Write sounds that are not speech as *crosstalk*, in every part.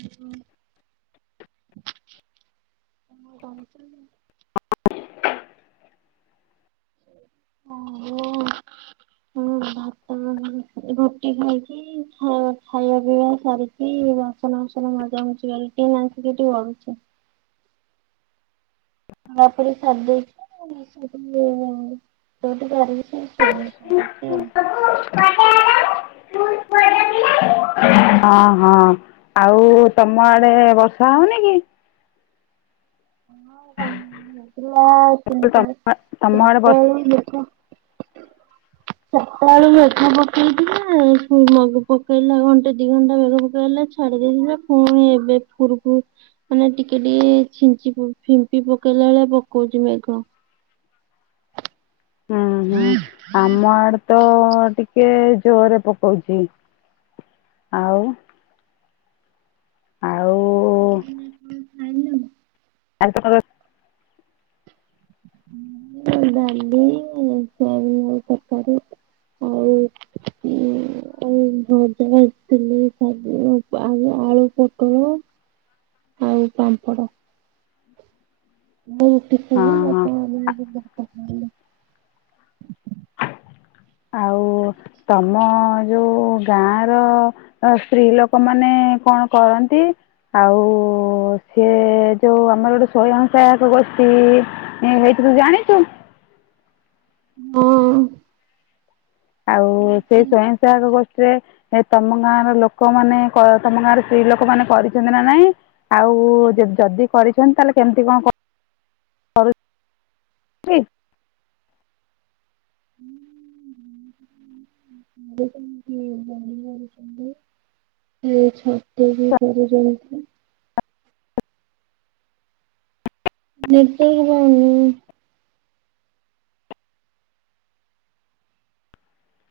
ହ କଣ? *unintelligible* ଓୋ ହଁ *unintelligible* ରୁଟି ଖାଇକି ଖାଇବା ପିଇବା ସାରିଛିି ବାସନ ଫସନ ମଜା ହଛି ଗଲି ଟ ନାସିକି ଟିକେ ବଡୁଛି। *unintelligible* ପଡୁଛି *unintelligible* ହଁ ହଁ ଆଉ ତମ ଆଡେ ବର୍ଷା ହଉନି କି? ହଁ ତମ ତମ ଆଡ଼େ ବର୍ଷା *unintelligible* ସଖାଳୁ ମେଘ ପକଉଛିଯେ ମଘ ପକେଇଲା ଘଣ୍ଟେ ଦି ଘଣ୍ଟା ମେଘ ପକେଇଲା। ଛାଡି ଦେଇଥିଲା ପୁଣି ଏବେ ପୁରୁକୁ ମାନେ ଟିକେ ଟିକେ ଛି ଫିମ୍ପି ପକେଇଲା ଭଳିଆ ପକଉଛି ମେଘ। ହୁଁ ହୁଁ ଦୁି ଆମ ଆଡେ ତ ଟିକେ ଜୋରରେ ପକଉଛି। ଆଉ ଆଉ। ଆଜି ତ ତମେ। ଡାଲି *unintelligible* ତରକାରି ଆଉ। ହୁ। ଭଜା ଭାଜିଥିଲି ଶାଗ ଆ ଆଳୁ ପୁଟଳ। ଆଉ ପାମ୍ପଡ ମୁଁ ରୋଟି ହଁ ଖାଇବି ଆଉ। ହଁ *inaudible* ଆଉ ତମ ଯୋଉଁ ଗାଁର। ଅ ସ୍ତ୍ରୀ ଲୋକମାନେ କଣ କରନ୍ତି? ଆଉ ସେ ଯୋଉ ଆମର ଗୋଟେ ସୟଂ ସହାୟକ ଗୋଷ୍ଠୀ। ଏ ହେଇଥିରୁ ଜଣିଛୁ। ହଁ। ଆଉ ସେଇ ହଁ। ସ୍ଵୟଂସହାୟକ ଗୋଷ୍ଠୀରେ। ଏ ତମ ଗାଁ ର ଲୋକମାନେ ତମ ଗାଁର ସ୍ତ୍ରୀ ଲୋକ ମାନେ କରିଛନ୍ତି ନା ନାଇଁ। ଆଉ ଯଦି କରିଛନ୍ତି ତାହେଲେ କେମିତି କଣ କ *inaudible* ଆ *unintelligible* ଏ ଛତୁ ବି କରଛନ୍ତି। ନେଟୱାର୍କ ପାଉନି।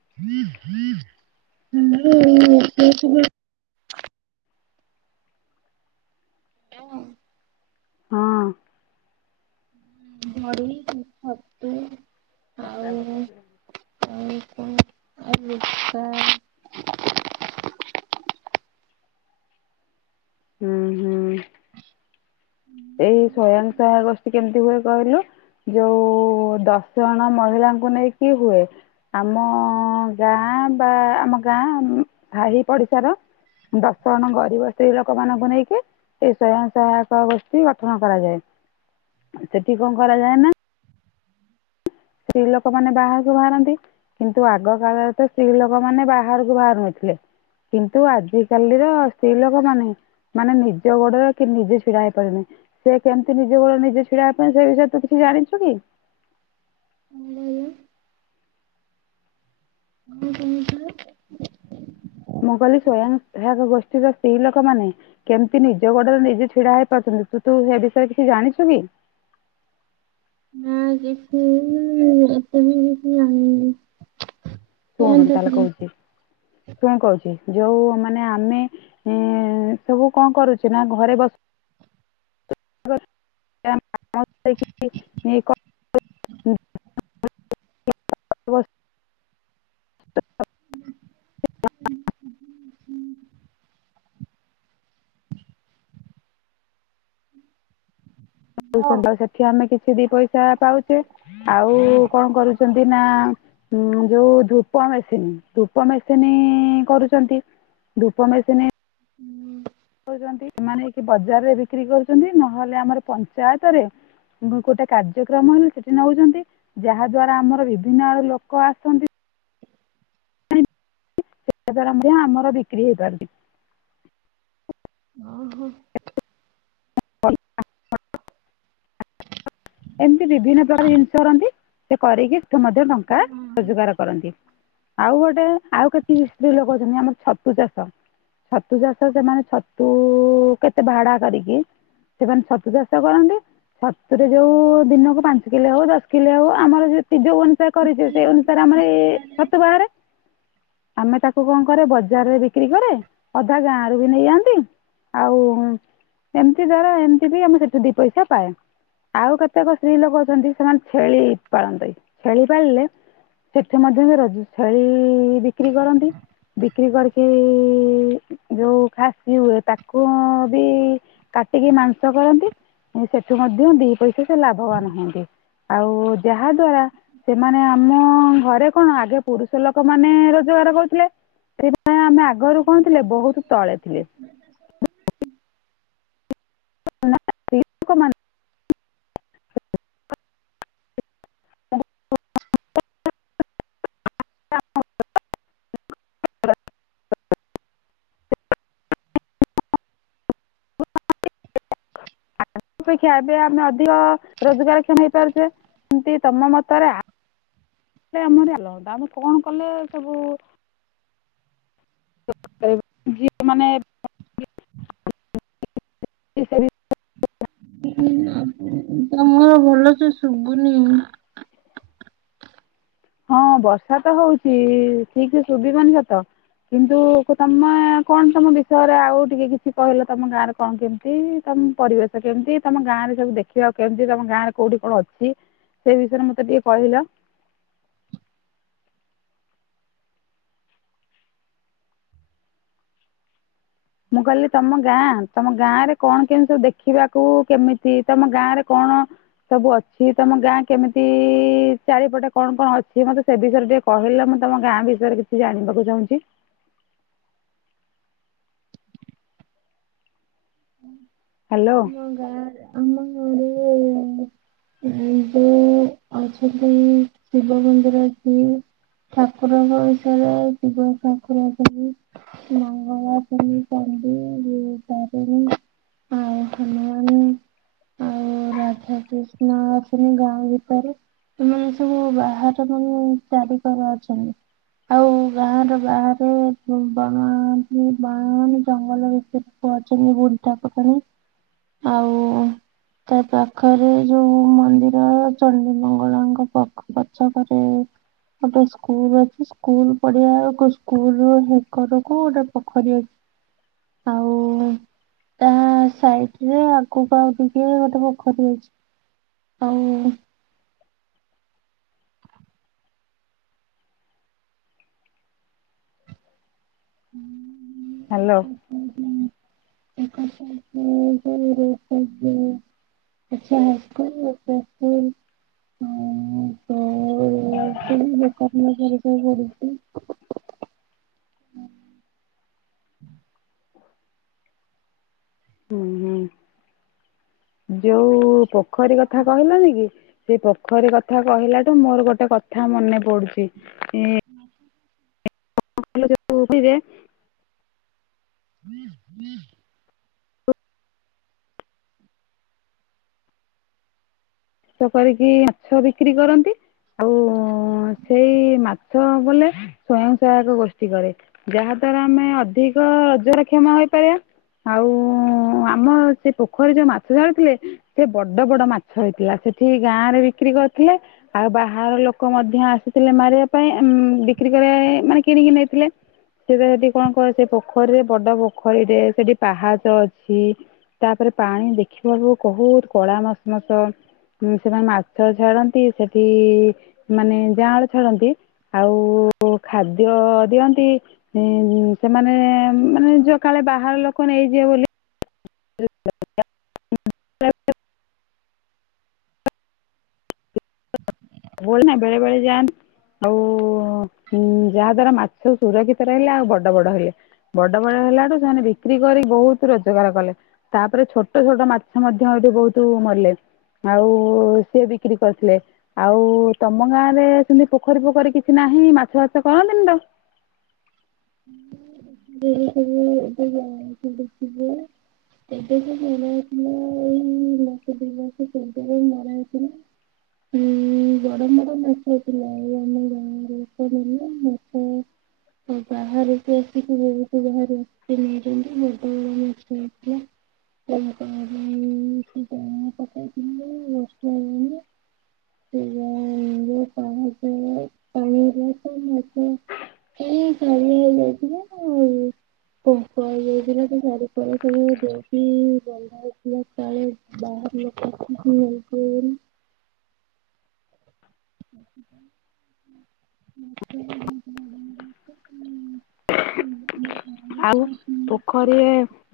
*inaudible* ହଁ। ହଁ। ବଡ଼ି, ଛତୁ। ଆଉ ବସ୍ା ହ ଆଉ କଣ ଆଉ ଲୁଗା କଣ ହୁଁ ହୁଁ। ହୁଁ। ଏଇ ସୟଂସହା ଗୋଷ୍ଠୀ କେମିତି ହୁଏ କହିଲୁ। ଯୋଉ ଦଶ ଜଣ ମହିଳାଙ୍କୁ ନେଇକି ହୁଏ। ଆମ ଗାଁ ବା ଆମ ଗାଁ ସାହି ପଡ଼ିଶାର। ଦଶ ଜଣ ଗରିବ ସ୍ତ୍ରୀ ଲୋକ ମାନଙ୍କୁ ନେଇକି ଏ ସ୍ଵୟଂ ସହାୟକ ଗୋ ଠି ଗଠନ କରାଯାଏ ସେଠି କଣ କରାଯାଏ ନା। ସ୍ତ୍ରୀ ଲୋକମାନେ ବାହାରକୁ ବାହାରନ୍ତି। କିନ୍ତୁ ଆଗ କାଳରେ ତ ସ୍ତ୍ରୀ ଲୋକମାନେ ବାହାରକୁ ବାହାରୁ ନଥିଲେ। କିନ୍ତୁ ଆଜିକାଲିର ସ୍ତ୍ରୀ ଲୋକମାନେ। ମାନେ ନିଜ ଗୋଡରେ କି ନିଜେ ଛିଡା ହେଇପାରୁନି। ସେ କେମିତି ନିଜ ବଳ ନିଜେ ଛିଡିବା ପାଇଁ ସେ ବିଷୟରେ ତୁ କିଛି ଜାଣିଛୁ କି? କହିଲ ମୁଁ ତୁମେ କହ ମୁଁ କହିଲି ସ୍ଵୟଂସହାୟକ ଗୋଷ୍ଠୀର ସ୍ତ୍ରୀ ଲୋକମାନେ। କେମିତି ନିଜ ଗୋଡରେ ନିଜେ ଛିଡା ହେଇ ପାରୁଛନ୍ତି ତୁ ତୁ ହେ ବିଷୟରେ କିଛି ଜାଣିଛୁ କି? ନା କିଛି *unintelligible* ତତେ ବି କିଛି ଜାଣିନି ଶୁଣୁ କୁହନ୍ତୁ ତାହେଲେ ଟିକେ। କହୁଛି ଶୁଣ କହୁଛି ଯୋଉ ମାନେ ଆମେ। ଏ ସବୁ କଣ କରୁଛି ନା ଘରେ ବସ୍ *inaudible* ହଁ। ହ ସେଠି ଆମେ କିଛି ଦି ପଇସା ପାଉଛେ। ଆଉ କଣ କରୁଛନ୍ତି ନା ଉଁ ଯୋଉ ଧୂପ ମେସିନ୍ ଧୂପ ମେସିନ୍ କରୁଛନ୍ତି। ଧୂପମେସୀନ୍ ସେମାନେ ବଜାରରେ ବିକ୍ରି କରୁଛନ୍ତି ନହେଲେ ଆମର ପଞ୍ଚାୟତ ରେ। ଗୋଟେ କାର୍ଯ୍ୟକ୍ରମ ହେଲେ ସେଠି ନଉଛନ୍ତି ଯାହା ଦ୍ଵାରା ଆମର ବିଭିନ୍ନ ଆଡୁ ଲୋକ ଆସନ୍ତି। *unintelligible* ମଧ୍ୟ ଆମର ବିକ୍ରି ହେଇପାରୁଛି। ଅ ହ। ଏମିତି ବିଭିନ୍ନ ପ୍ରକାର ଜିନିଷ କରନ୍ତି ସେ କରିକିଏଠୁ ମଧ୍ୟ ଟଙ୍କା ରୋଜଗାର କରନ୍ତି। ଆଉ ଗୋଟେ ଆଉ କେତେ ସ୍ତ୍ରୀ ଲୋକ ଅଛନ୍ତି ଆମର ଛତୁ ଚାଷ ଛତୁ ଚାଷ ସେମାନେ ଛତୁ କେତେ ଭାଡା କରିକି ସେମାନେ ଛତୁ ଚାଷ କରନ୍ତି। ଛତୁରେ ଯୋଉ ଦିନକୁ ପାଞ୍ଚ କିଲୋ ହଉ ଦଶ କିଲୋ ହଉ ଆମର ଯୋଉ ଅନୁସାରେ କରିଛ ସେଇ ଅନୁସାରେ ଆମର ଏଇ ଛତୁ ବାହାରେ ଆମେ ତାକୁ କଣ କରେ ବଜାରରେ ବିକ୍ରି କରେ ଅଧା ଗାଁ ର ବି ନେଇଯାଆନ୍ତି। ଆଉ ଏମିତି ଦ୍ବାରା ଏମତି ବି ଆମେ ସେଠି ଦି ପଇସା ପାଏ। ଆଉ କେତେକ ସ୍ତ୍ରୀ ଲୋକ ଅଛନ୍ତି ସେମାନେ ଛେଳି ପାଳନ୍ତି ଛେଳି ପାଳିଲେ ସେଠି ମଧ୍ୟ ବି ରଜ ଛେଳି ବିକ୍ରି କରନ୍ତି। ବିକ୍ରି କରିକି ଯୋଉ ଖାସି ହୁଏ ତାକୁ ବି କାଟିକି ମାଂସ କରନ୍ତି ସେଠୁ ମଧ୍ୟ ଦି ପଇସା ସେ ଲାଭବାନ ହୁଅନ୍ତି। ଆଉ ଯାହାଦ୍ଵାରା ସେମାନେ ଆମ ଘରେ କଣ ଆଗେ ପୁରୁଷ ଲୋକମାନେ ରୋଜଗାର କରୁଥିଲେ ସେ ନା ଆମେ ଆଗରୁ କଣ ଥିଲେ ବହୁତ ତଳେ ଥିଲେ। ହ ନା ଅପେକ୍ଷା ଏବେ ଆମେ ଅଧିକ ରୋଜଗାର କ୍ଷମ ହେଇ ପାରୁଛେ ସେମତି ତମ ମତରେ ସେ ଆମରି ଲସ ଆମେ କଣ କଲେ ସବୁ ଯିଏ ମାନେ ତମର ଭଲ ସେ ଶୁଭୁନି। ହଁ ବର୍ଷା ତ ହଉଚି ଠିକ ସେ ଶୁଭିବନି ସତ। କିନ୍ତୁ ତମେ କଣ ତମ ବିଷୟରେ ଆଉ ଟିକେ କିଛି କହିଲ ତମ ଗାଁର। କଣ କେମିତି, ତମ ପରିବେଶ କେମିତି, ତମ ଗାଁ ରେ ସବୁ ଦେଖିବାକୁ କେମତି ତମ ଗାଁ ରେ କୋଉଠି କଣ ଅଛି। ସେଇ ବିଷୟରେ ମତେ ଟିକେ କହିଲ। ମୁଁ କହିଲି ତମ ଗାଁ, ତମ ଗାଁ ରେ କଣ କେମି ସବୁ ଦେଖିବାକୁ କେମିତି ତମ ଗାଁ ରେ କଣ। ସବୁ ଅଛି ତମ ଗାଁ କେମିତି, ଚାରିପଟେ କଣ କଣ ଅଛି ମତେ ସେ ବିଷୟରେ ଟିକେ। କହିଲ ମୁଁ ତମ ଗାଁ ବିଷୟରେ କିଛି ଜାଣିବାକୁ ଚାହୁଁଛି। ହାଲୋ। *unintelligible* *unintelligible* ଅଛନ୍ତି, ଶିବ ମନ୍ଦିର ଅଛି। ଠାକୁରଙ୍କ ବିଷୟରେ ଶିବ ଠାକୁର ଅଛନ୍ତି। *unintelligible* ଆଉ *unintelligible* ଆଉ ରାଧା ନାଁ *unintelligible* ଗାଁ ଭିତରେ। ଏମାନେ ସବୁ ବାହାର ମାନେ ଚାରି କର ଅଛନ୍ତି। ଆଉ ଗାଁ ର ବାହାରେ *unintelligible* ଜଙ୍ଗଲ ଭିତରେ। *unintelligible* ଆଉ ତା ପାଖରେ। ଯୋଉ ମନ୍ଦିର ଚଣ୍ଡୀ ମଙ୍ଗଳାଙ୍କ ପଖ ପଛକରେ। ଗୋଟେ ସ୍କୁଲ ଅଛି ସ୍କୁଲ ପଢ଼ିଆ କୁ ସ୍କୁଲ କରକୁ ଗୋଟେ ପୋଖରୀ ଅଛି। ଆଉ *inaudible* ତା ସାଇଟରେ ଆଗକୁ ଆଉ ଟିକେ ଗୋଟେ ପୋଖରୀ ଅଛି। ଆଉ *inaudible* ହ୍ୟାଲୋ। *unintelligible* ଆଛା *unintelligible* *unintelligible* ହୁଁ ହୁଁ ଯୋଉ ପୋଖରୀ କଥା କହିଲନି କି। ଏଇ ପୋଖରୀ କଥା କହିଲାଠୁ ମୋର ଗୋଟେ କଥା ମନେ ପଡୁଛି ଏଁ। *inaudible* *unintelligible* *inaudible* *unintelligible* କରିକି ମାଛ ବିକ୍ରି କରନ୍ତି। ଆଉ ସେଇ ମାଛ ବୋଲେ। ସ୍ଵୟଂ ସହାୟକ ଗୋଷ୍ଠୀ କରେ ଯାହା ଦ୍ଵାରା ଆମେ ଅଧିକ ରଜର କ୍ଷମ ହେଇପାରିବା। ଆଉ ସେଠି ଗାଁ ରେ ବିକ୍ରି କରିଥିଲେ। ଆଉ ବାହାର ଲୋକ ମଧ୍ୟ ଆସିଥିଲେ ମାରିବା ପାଇଁ ଆମ୍ ବିକ୍ରି କରିବା ପାଇଁ ମାନେ କିଣିକି ନେଇଥିଲେ। ସେଟ ସେଠି କଣ କହ ସେ ପୋଖରୀରେ ବଡ ପୋଖରୀରେ ସେଠି ପାହାଚ ଅଛି। ତା ପରେ ପାଣି ଦେଖିବାକୁ କହୁତ କଡ଼ା ମସଲା ତ। ଉଁ ସେମାନେ ମାଛ ଛାଡନ୍ତି, ସେଠି ମାନେ ଯଆଁଳ ଛାଡନ୍ତି। ଆଉ ଖାଦ୍ୟ ଦିଅନ୍ତି। ଏଁ ସେମାନେ ମାନେ ଯ କାଳେ ବାହାର ଲୋକ ନେଇଯିବେ ବୋଲି। *unintelligible* ବୋଲ ନା ବେଳେବେଳେ ଯାନ୍। ଆଉ ଯାହା ଦ୍ଵାରା ମାଛ ସୁରକ୍ଷିତ ରହିଲା ଆଉ ବଡ ବଡ ହେଲେ। ବଡ ବଡ ହେଲାଠୁ ସେମାନେ ବିକ୍ରି କରିି ବହୁତ ରୋଜଗାର କଲେ। ତାପରେ ଛୋଟ ଛୋଟ ମାଛ ମଧ୍ୟ ଏଇଠି ବହୁତ ମଲେ। ଆଉ ସିଏ ବିକ୍ରି କରିଥିଲେ। ଆଉ ତମ ଗାଁ ରେ ସେମିତି ପୋଖରୀ ପୋଖରୀ କିଛି ନାହିଁ ମାଛ ବାଛ କରନ୍ତିନି ତ। *unintelligible* *inaudible* *unintelligible* ଆଉ ବାହାରକୁ ଆସିକି *unintelligible* ଥିଲା। *unintelligible* *unintelligible* *inaudible* କାଲି ହେଇଯାଇଥିବ ଆଜି। *unintelligible* *unintelligible* *unintelligible* *inaudible* ଆଉ ପୋଖରୀଏ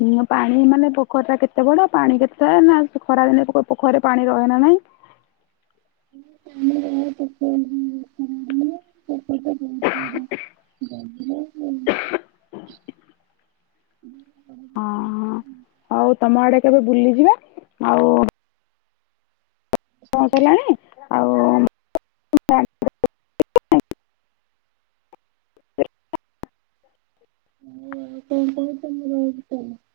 ହୁଁ ପାଣି ମାନେ ପୋଖରୀ ଟା କେତେ ବଡ ପାଣି କେତେ ନାଁ ଖରାଦିନେ ପୋ ପୋଖରିରେ ପାଣି ରହେ ନା ନାଇଁ। *inaudible* *unintelligible* *inaudible* ଆଉ ତମ ଆଡେ କେବେ ବୁଲିଯିବା ଆଉ *unintelligible* ଉଁ *unintelligible*